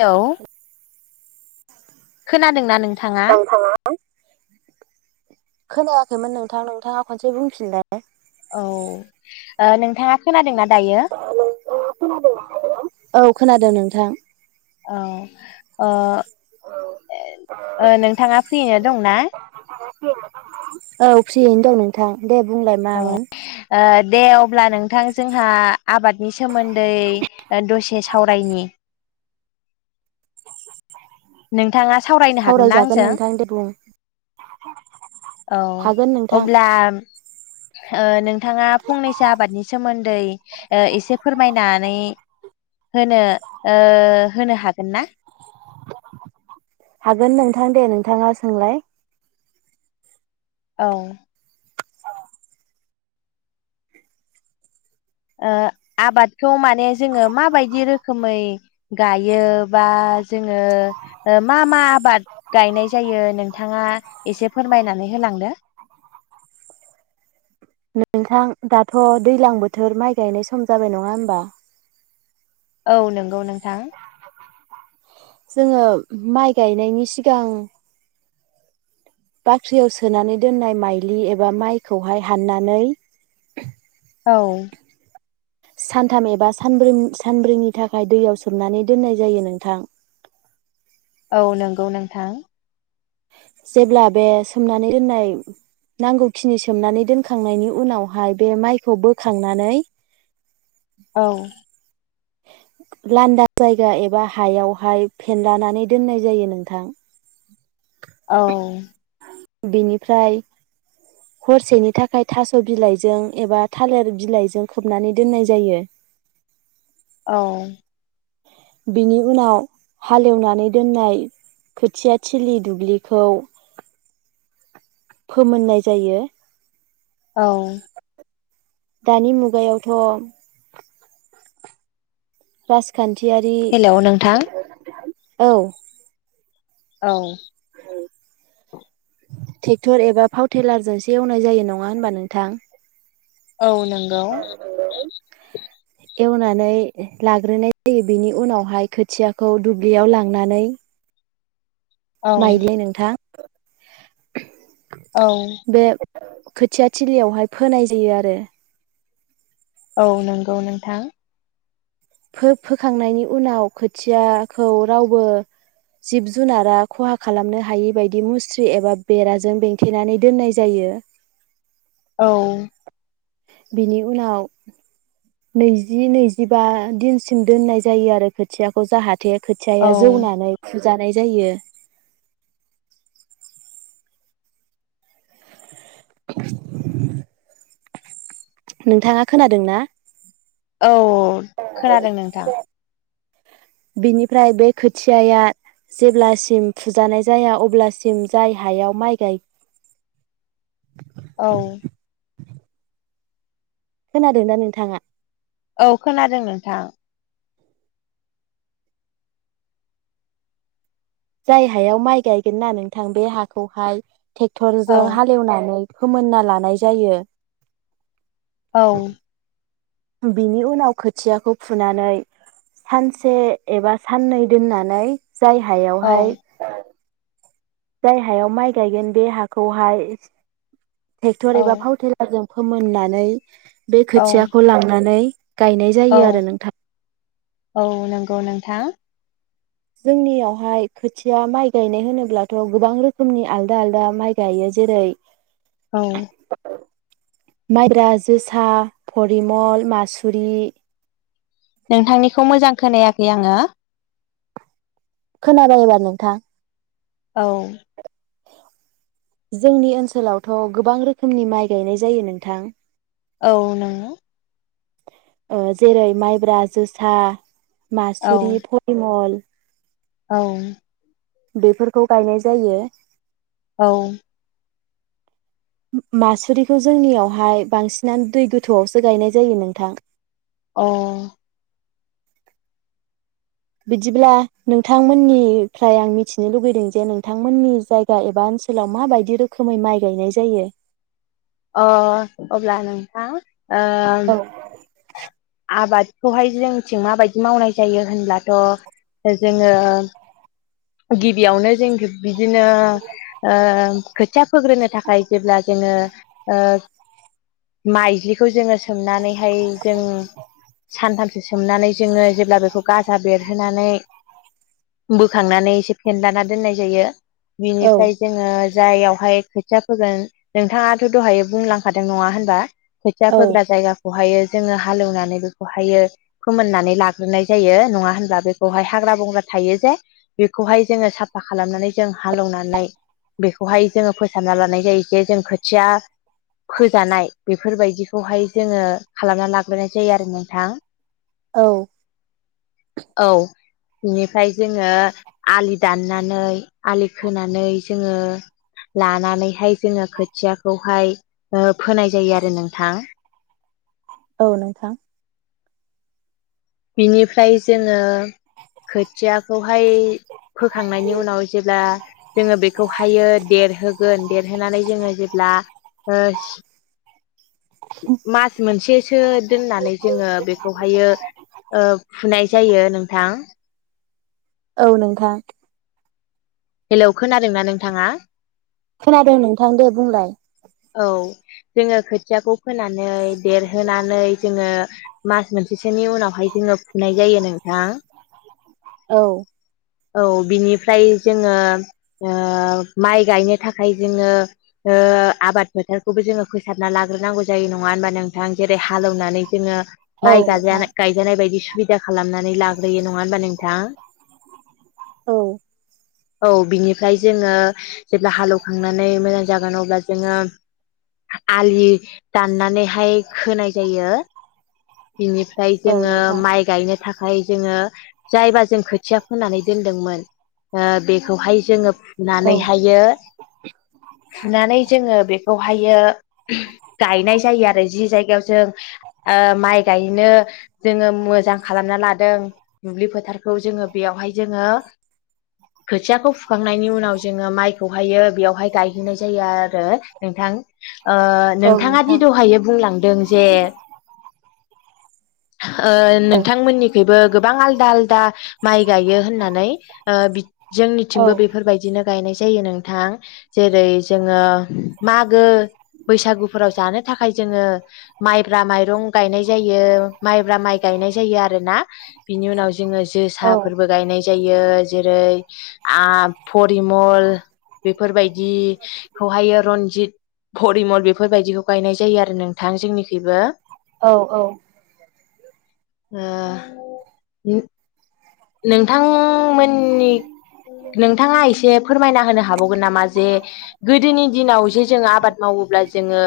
हेल' खोनादोंना नों आंथाङा खोनाया खैमोन नोंथां नोंथाङा खनसे बुंफिनलाय। औ ओ नोंथाङा खोनादों ना [unintelligible] औ खोनादों । दों नोंथां । औ ओ । ओ नोंथाङा फ्रिनो दंना? औ फ्रियैनो दं नोंथां । ओ अ दे अब्ला नों नोंथां जोंहा आबादनि सोमोन दै दसे सावरायनि । नोंथाङा सावरायनो हागोन ना सावरायजागोन आंजों नोंथां दे बुं औ हागोन नोंथां अब्ला ओ नोंथाङा फंनैसो आबादनि सोमोन्दै ओ एसे फोरमायनानै होनो ओ होनो हागोन ना? हागोन नोंथां दे नोंथाङा सोंलाय औ ओ आबादखौ माने जोङो माबायदि रोखोमै गायो बा जोङो ओ मा मा आबाद गायनाय जायो नोंथाङा एसे फोरमायनानै होलांदो । नोंथां दाथ' दैलां बोथोर माइ गायनाय सम जाबाय नङा होमबा? औ नंगौ नोंथां । जोङो माइ गायनायनि सिगां बाख्रियाव सोनानै दोननाय माइलि एबा माइखौहाय हाननानै औ । सानथाम एबा सानब्रै सानब्रैनि थाखाय दैयाव सोमनानै दोननाय जायो नोंथां । औ नंगौ नोंथां । जेब्ला बे सोमनानै दोननाय नांगौखिनि सोमनानै दोनखांनायनि उनावहाय बे माइखौ बोखांनानै औ लान्दा जायगा एबा हायावहाय फेनलानानै दोननाय जायो नोंथां। औ बिनिफ्राय हरसेनि थाखाय थास' बिलाइजों एबा थालिर बिलाइजों खोबनानै दोननाय जायो। औ बिनि उनाव हालेवनानै दोननाय खोथिया थिलि दुब्लिखौ फोमोननाय जायो। औ दानि मुगायावथ' राज खान्थियारि हेलौ नोंथां औ औ ट्रेक्टर एबा फावटेलारजोंसो एवनाय जायो नङा होनबा नोंथां? औ नंगौ एवनानै लाग्रोनाय जायो बेनि उनावहाय खोथियाखौ दुब्लियाव लांनानै औ माइदि नोंथां [inaudible] औ बे खोथिया थिलियावहाय फोनाय जायो आरो। औ नंगौ नोंथां। फो-फोखांनायनि उनाव खोथियाखौ रावबो जिब जुनारा खहा खालामनो हायि बायदि मुस्रि एबा बेराजों बेंथेनानै दोननाय जायो। औ बिनि उनाव नैजि नैजिबा दिनसिम दोननाय जायो आरो खोथियाखौ जाहा थे औ खोथियाया जौनानै फु जानाय जायो। [inaudible] नोंथाङा खोनादों ना? औ खोनादों नोंथां। बिनिफ्राय बे खोथियाया जेब्लासिम फुजानाय जाया अब्लासिम जाय हायाव माइ गाय औ खोनादों दा नोंथाङा? औ खोनादों नोंथां। जाय हायाव माइ गायगोन ना नोंथां बे हाखौहाय औ ट्रेक्टरजों हाल एवनानै फोमोनना लानाय जायो। औ बिनि उनाव खोथियाखौ फुनानै सानसे एबा साननै दोननानै जाय औ हायावहाय जाय हायाव माइ गायगोन बे हाखौहाय ट्रेक्टर औ एबा पावार टेलारजों फोमोननानै बे औ खोथियाखौ लांनानै गायनाय औ जायो आरो नोंथां। थां। जोंनियावहाय खोथिया माइ गायनाय होनोब्लाथ गोबां रोखोमनि आलदा आलदा माइ गायो। जेरै औ। माइद्रा, जोसा, फरिमल, मासुरि नोंथांनिखौ मोजां खोनायाखै आङो। खोनाबाय एबार नोंथां? औ। जोंनि ओनसोलावथ गोबां रोखोमनि माइ गायनाय जायो नोंथां। औ नोंगो ओ जेरै माइब्रा, जोसा औ मासुरि, फलिमल औ बेफोरखौ गायनाय जायो औ मासुरिखौ जोंनियावहाय बांसिनानो दै गोथौआवसो गायनाय जायो नोंथां अ बिदिब्ला नोंथांमोननिफ्राय आं मिथिनो लुगैदों जे नोंथांमोननि जायगा एबा ओनसोलाव माबायदि रोखोमै माइ गायनाय जायो अ अब्ला नोंथां ओम औ आबादखौहाय जोंथिं माबायदि मावनाय जायो होनब्लाथ जोङो गिबियावनो जों बिदिनो ओ खोथिया फोग्रोनो थाखाय जेब्ला जोङो ओ माइज्लिखौ जोङो सोमनानैहाय जों सानथाम सोमनानै जोङो जेब्ला बेखौ गाजा बेरहोनानै बोख थांनानै एसे फेन लाना दोननाय जायो औ बिनिफ्राय जोङो जाययावहाय खोथिया फोगोन नोंथाङाथ दहाय बुंलांखादों नङा होनबा खोथिया फोग्रा जायगा बेखौहायो जोङो हालौवनानै बेखौहायो फोमोननानै लाग्रोनाय जायो नङा होनब्ला बेखौहाय हाग्रा बंग्रा थायो जे बेखौहाय जोङो साफा खालामनानै जों हालौवनानै बेखौहाय जोङो फोसाबना लानाय जायो जे जों खोथिया फोजानाय बेफोरबायदिखौहाय जोङो खालामना लाग्रोनाय जायो आरो नोंथां औ औ बिनिफ्राय जोङो आलि दाननानै आलि खोनानै जोङो लानानैहाय जोङो खोथियाखौहाय ओ फोनाय जायो आरो नोंथां औ नोंथां बिनिफ्राय जोङो खोथियाखौहाय फोखांनायनि उनाव जेब्ला जोङो बेखौहायो देरहोगोन देरहोनानै जोङो जेब्ला ओ मास मोनसेसो दोननानै जोङो बेखौहायो ओ फुनाय जायो नोंथां। औ नोंथां। हेलौ खोनादों ना नोंथाङा? खोनादों नोंथां दे बुंलाय। औ जोङो खोथियाखौ फोनानै देरहोनानै जोङो मास मोनसेसोनि उनावहाय जोङो फुनाय जायो नोंथां। औ। औ बिनिफ्राय जोङो ओ माइ गायनो थाखाय जोङो ओ आबाद फोथारखौबो जोङो फोसाबना लाग्रोनांगौ जायो नङा होनबा नों थां जेरै हालौनानै जोङो औ माइ नोंथां गायजानाय गायजानाय बायदि सु सुबिदा खालामनानै लाग्रोयो नङा होमबा नोंथां? औ। औ बिनिफ्राय जोङो जेब्ला हालौखांनानै मोजां जागोन अब्ला जोङो आलि दाननानैहाय खोनाय जायो। बिनिफ्राय औ जोङो नोंथां माइ गायनो थाख फाय जोङो। जायबा जों खोथिया फोनानै दोनदोंमोन ओ बेखौहाय जोङो औ फुनानैहायो फुनानै जोङो बे बेवहायो गायनाय जायो आरो जि जायगायाव जों ओ माइ गायनो जोङो मोजां खालामना लादों दुब्लि फोथारखौ जोङो बेयावहाय जोङो खोथियाखौ फुखांनायनि उनाव जोङो माइखौहायो बेयावहाय गायहैनाय जायो आरो नोंथां। ओ औ नोंथाङा दि नोंथां दहायो बुंलांदों जे ओ औ नोंथांमोननिखैबो गोबां आलदा आलदा। माइ गायो होननानै ओ बि औ जोंनिथिंबो बेफोरबायदिनो। गायनाय जायो नोंथां जेरै जोङो मागो बैसागुफोराव जानो थाखाय जोङो माइब्रा माइरं गायनाय जायो। माइ ब्रा माइ गायनाय जायो आरोना बिनि उनाव जोङो औ जोसाफोरबो गायनाय जायो जेरै आ फरिमल बेफोरबायदिखौहायो रनजित भरिमल बेफोरबायदिखौ गायनाय जायो आरो नोंथां जोंनिखैबो। औ औ ओ [inaudible] नोंथां मो मोननि नोंथाङा एसे फोरमायना होनो हाबावगोन नामा जे गोदोनि दिनाव जे जों आबाद मावोब्ला जोङो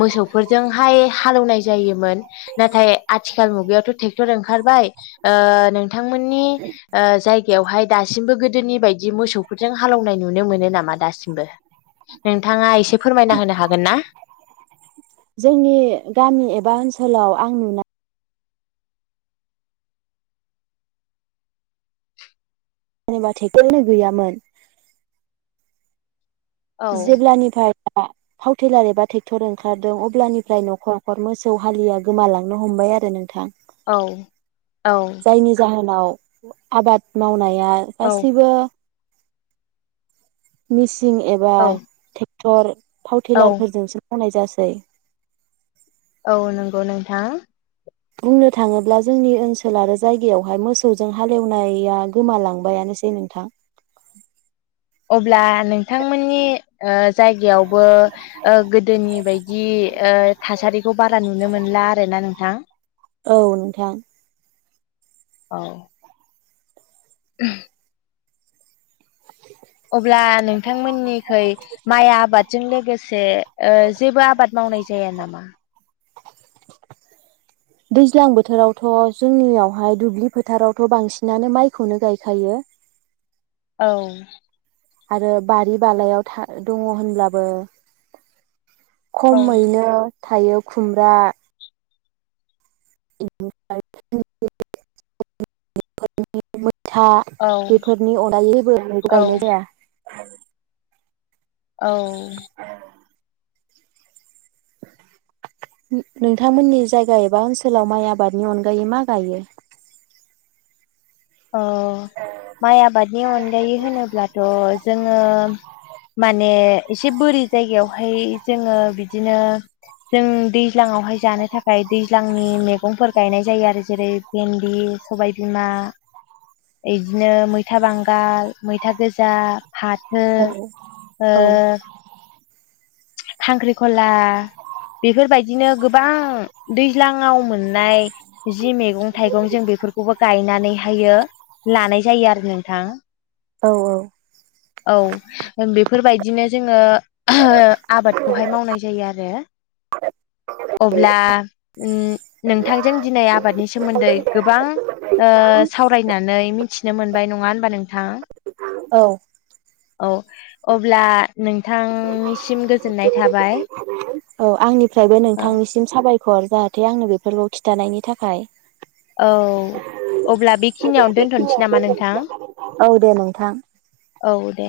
मोसौफोरजोंहाय हालेवनाय जायोमोन नाथाय आथिखाल मुगायावथ टेक्टर ओंखारबाय ओ नोंथां ओ जायगायावहाय दासिमबो गोदोनि बायदि मोसौफोरजों हालेवनाय नुनो मोनो नामा दासिमबो नोंथाङा एसे फोरमायना होनो हागोन ना? जोंनि गामि एबा ओनसोलाव आं नुना जेनेबा थेकेलनो गैयामोन। औ जेब्लानिफाय बा थाव थेलार एबा टेक्टर ओंखारदों अब्लानिफ्राय नखर नखर मोसौ हालिया गोमालांनो हमबाय आरो नोंथां। औ औ। नाव आबाद मावनाय या गासिबो मिस सिं एबा औ टे थर थाव औ थेलारफोरजोंसो मावनाय जा सै औ नोंगौ नोंथां। बुंनो थाङोब्ला जोंनि ओनसोल आरो जायगायावहाय मोसौजों हालेवनाया गोमालांबायानोसै नोंथां। अब्ला नोंथांमोननि ओ जायगायावबो ओ गोदोनि बायदि ओ थासारिखौ बारा नुनो मोनला आरोना नों थां औ नोंथां। औ [unintelligible] अब्ला नोंथांमोननिखै माइ आबादजों लोगोसे ओ जेबो आबाद मावनाय जाया नामा? दैज्लां बोथोरावथ' जोंनियावहाय दुब्लि फोथारावथ' बांसिनानो माइखौनो गायखायो। औ आरो बारि बालायाव था दङ होनब्लाबो औ खमैनो थायो खुमब्रा [unintelligible] [unintelligible] था औ बेफोरनि अरायैबो गायनाय औ जाया। [inaudible] औ नो-नोंथांमोननि जायगा एबा ओनसोलाव माइ आबादनि अनगायै मा गायो? अ' माइ आबादनि अनगायै होनोब्लाथ' जोङो माने एसे बोरि जायगायावहाय जोङो बिदिनो जों दैज्लाङावहाय जानो थाखाय दैज्लांनि मैगंफोर गायनाय जायो आरो जेरै बिन्दि, सबाय बिमा बिदिनो मैथा बांगाल, मैथा गोजा फाथो औ ओ औ खांख्रि खला बेफोरबायदिनो गोबां दैज्लाङाव मोननाय जि मैगं थाइगं जों बेफोरखौबो गायनानैहायो लानाय जायो आरो नोंथां। औ औ। औ बे फोरबायदिनो जोङो आबादखौहाय मावनाय जायो आरो अब्ला उम नोंथांजों दिनै आबादनि सोमोन्दै गोबां ओ सावरायनानै मिथिनो मोनबाय नङा होनबा नों औ औ अब्ला नोंथांनिसिम गोजोननाय थाबाय औ आंनिफ्रायबो नोंथांनिसिम साबाय खर जाहाथे आंनो बेफोरखौ खिथानायनि थाखाय। औ अब्ला बेखिनियावनो दोनथ'नोसै नामा नोंथां? औ दे नोंथां। औ दे।